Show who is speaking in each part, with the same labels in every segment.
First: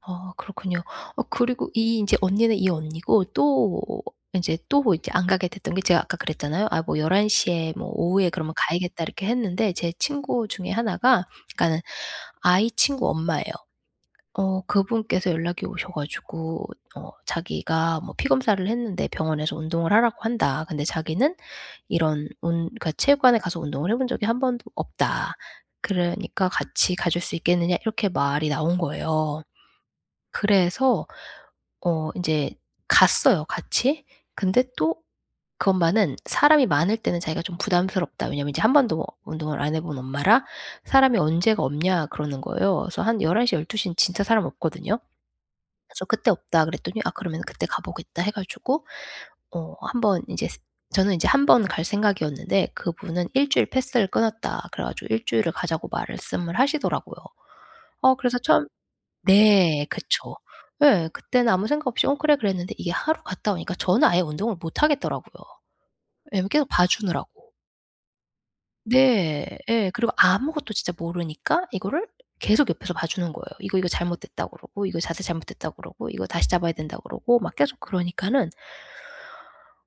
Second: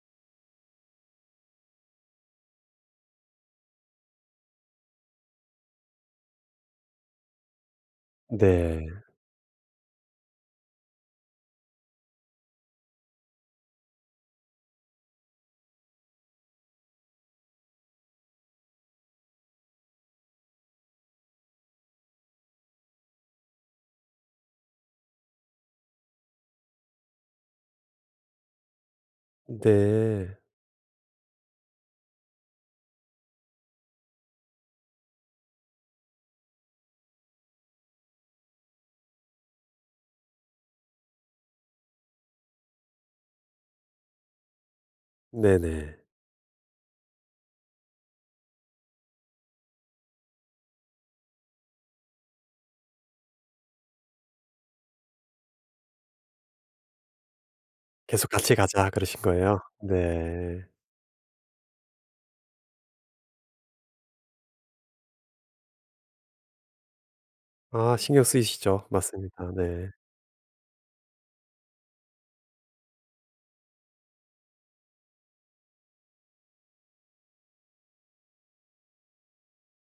Speaker 1: 아 그렇군요. 어 그리고 이 인제 언니는 이 언니고 또 인제 또 이제 안 가게 됐던 게 제가 아까 그랬잖아요. '아 뭐 11 시에 뭐 오후에 그러면
Speaker 2: 네.
Speaker 1: 가야겠다.' 이렇게 했는데 제 친구 중에 1 가 그러니까는 아이 친구 엄마예요. 어 그분께서 연락이 오셔 가지고 어 자기가 뭐 피 검사를 했는데 병원에서 운동을 하라고 한다. 근데 자기는 이런 운 그러니까 체육관에 가서 운동을 해 본 적이 한번도 없다. 그러니까 같이 가 줄 수 있겠느냐 이렇게 말이 나온 거예요.
Speaker 2: 네.
Speaker 1: 그래서 어 인제 갔어요 같이. 근데 또 그 엄마는 사람이 많을 때는 자기가 좀 부담스럽다. 왜냐하면 이제 1 번도 운동을 안 해 본 엄마라 "사람이 언제가 없냐." 그러는 거예요. 그래서 한 11:00 12 에는 진짜 사람 없거든요.
Speaker 2: 네네.
Speaker 1: 그래서 "그때 없다." 그랬더니 "아 그러면은 그때 가 보겠다." 해 가지고 어 1 번 이제 스 저는 이제 1 번 갈 생각이었는데 그분은 1 주일 패스를 끊었다 그래 가지고 1 주일을 가자고 말씀을 하시더라고요. 어
Speaker 2: 계속
Speaker 1: 그래서
Speaker 2: 같이
Speaker 1: 참
Speaker 2: 가자 그러신 거예요?
Speaker 1: 네 그쵸.
Speaker 2: 네.
Speaker 1: 예. 그때는 아무 생각 없이 "어 그래." 그랬는데 이게 하루 갔다 오니까 저는 아예 운동을 못 하겠더라고요. 예 계속 봐 주느라고.
Speaker 2: 아 신경 쓰이시죠. 맞습니다.
Speaker 1: 네. 예.
Speaker 2: 네.
Speaker 1: 그리고 아무것도 진짜 모르니까 이거를 계속 옆에서 봐주는 거예요. "이거, 이거 잘못됐다." 그러고 "이거 자세 잘못됐다." 그러고 "이거 다시 잡아야 된다."고 그러고 막 계속 그러니까는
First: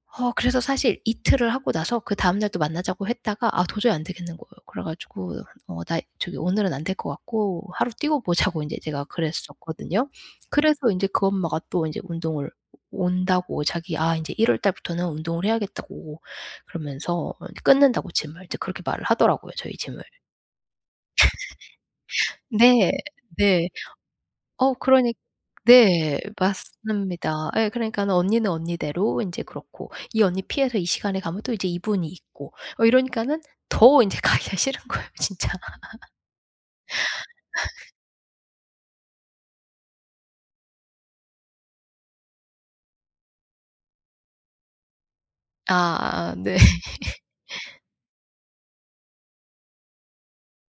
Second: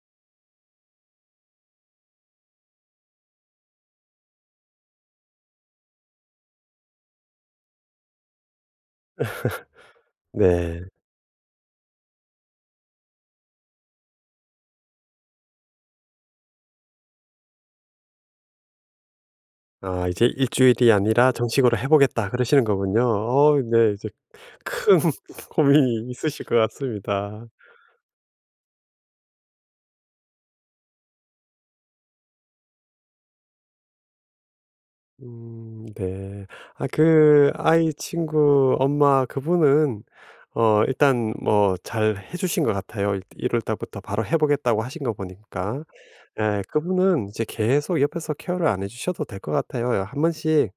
Speaker 1: 어 그래서 사실 이틀을 하고 나서 그다음 날 또 만나자고 했다가 아 도저히 안 되겠는 거예요. 그래 가지고 어 나 저기 오늘은 안 될 것 같고 하루 띄고 보자고 인제 제가 그랬었거든요.
Speaker 2: 네.
Speaker 1: 그래서 인제 그 엄마가 또 이제 운동을 온다고 자기 "아 인제 1 월 달부터는 운동을 해야겠다."고 그러면서 이렇게 끊는다고 gym을 이제 그렇게 말을 하더라고요, 저희 gym을.
Speaker 2: 아 이제 1 주일이 아니라 정식으로 해 보겠다 그러시는
Speaker 1: 네.
Speaker 2: 거군요. 어
Speaker 1: 네.
Speaker 2: 네. 이제
Speaker 1: 어
Speaker 2: 큰
Speaker 1: 그러니
Speaker 2: 고민이
Speaker 1: 네
Speaker 2: 있으실 것 같습니다.
Speaker 1: 맞습니다. 예 그러니까는 언니는 언니대로 인제 그렇고 이 언니 피해서 이 시간에 가면 또 이제 이분이 있고 어 이러니까는 더 인제 가기가 싫은 거예요, 진짜.
Speaker 2: 음 네. 아 그 아이 친구 엄마 그분은 어 일단 뭐 잘해 주신 것 같아요. 1 월 달부터 바로 해 보겠다고 하신 거 보니까.
Speaker 1: 아 네.
Speaker 2: 네. 그분은 이제 계속 옆에서 케어를 안 해 주셔도 될 것 같아요. 어 한번씩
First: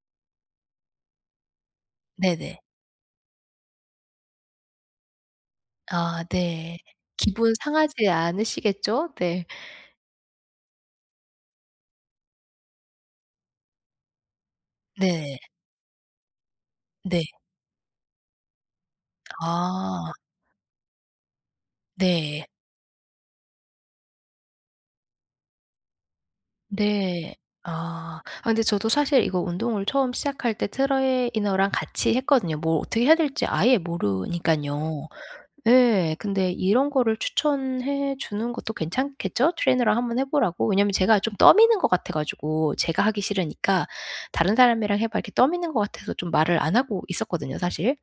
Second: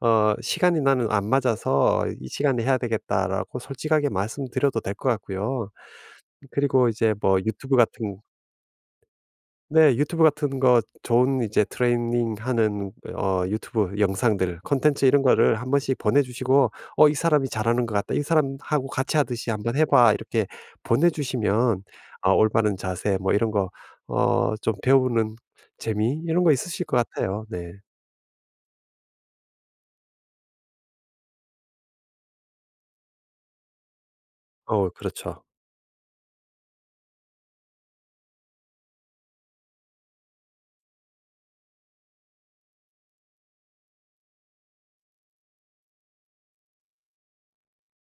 Speaker 2: 어 "시간이 나는 안 맞아서 이
Speaker 1: 네네.
Speaker 2: 시간에 해야 되겠다."라고 솔직하게 말씀드려도 될 것 같고요.
Speaker 1: 아 네.
Speaker 2: 그리고 이제 뭐
Speaker 1: 기분
Speaker 2: YouTube
Speaker 1: 상하지
Speaker 2: 같은
Speaker 1: 않으시겠죠? 네.
Speaker 2: 네 YouTube 같은 거 좋은 이제 트레이닝하는 어 YouTube 영상들 콘텐츠 이런
Speaker 1: 네.
Speaker 2: 거를 한번씩 보내 주시고 어 "이
Speaker 1: 네.
Speaker 2: 사람이 잘하는 것 같다. 이 사람하고 같이하듯이 한번 해
Speaker 1: 아.
Speaker 2: 봐." 이렇게 보내 주시면 어
Speaker 1: 네.
Speaker 2: 올바른 자세 뭐 이런 거 어 좀 배우는 재미 이런 거 있으실 것
Speaker 1: 네.
Speaker 2: 같아요. 네.
Speaker 1: 아. 아 근데 저도 사실 이거 운동을 처음 시작할 때 트레이너랑 같이 했거든요. 뭘 어떻게 해야 될지 아예
Speaker 2: 어
Speaker 1: 모르니깐요.
Speaker 2: 그렇죠.
Speaker 1: 예. 근데 이런 거를 추천해 주는 것도 괜찮겠죠? 트레이너랑 한번 해 보라고. 왜냐면 제가 좀 떠미는 것 같아 가지고 제가 하기 싫으니까 "다른 사람이랑 해 봐." 이렇게 떠미는 것 같아서 좀 말을 안 하고 있었거든요, 사실.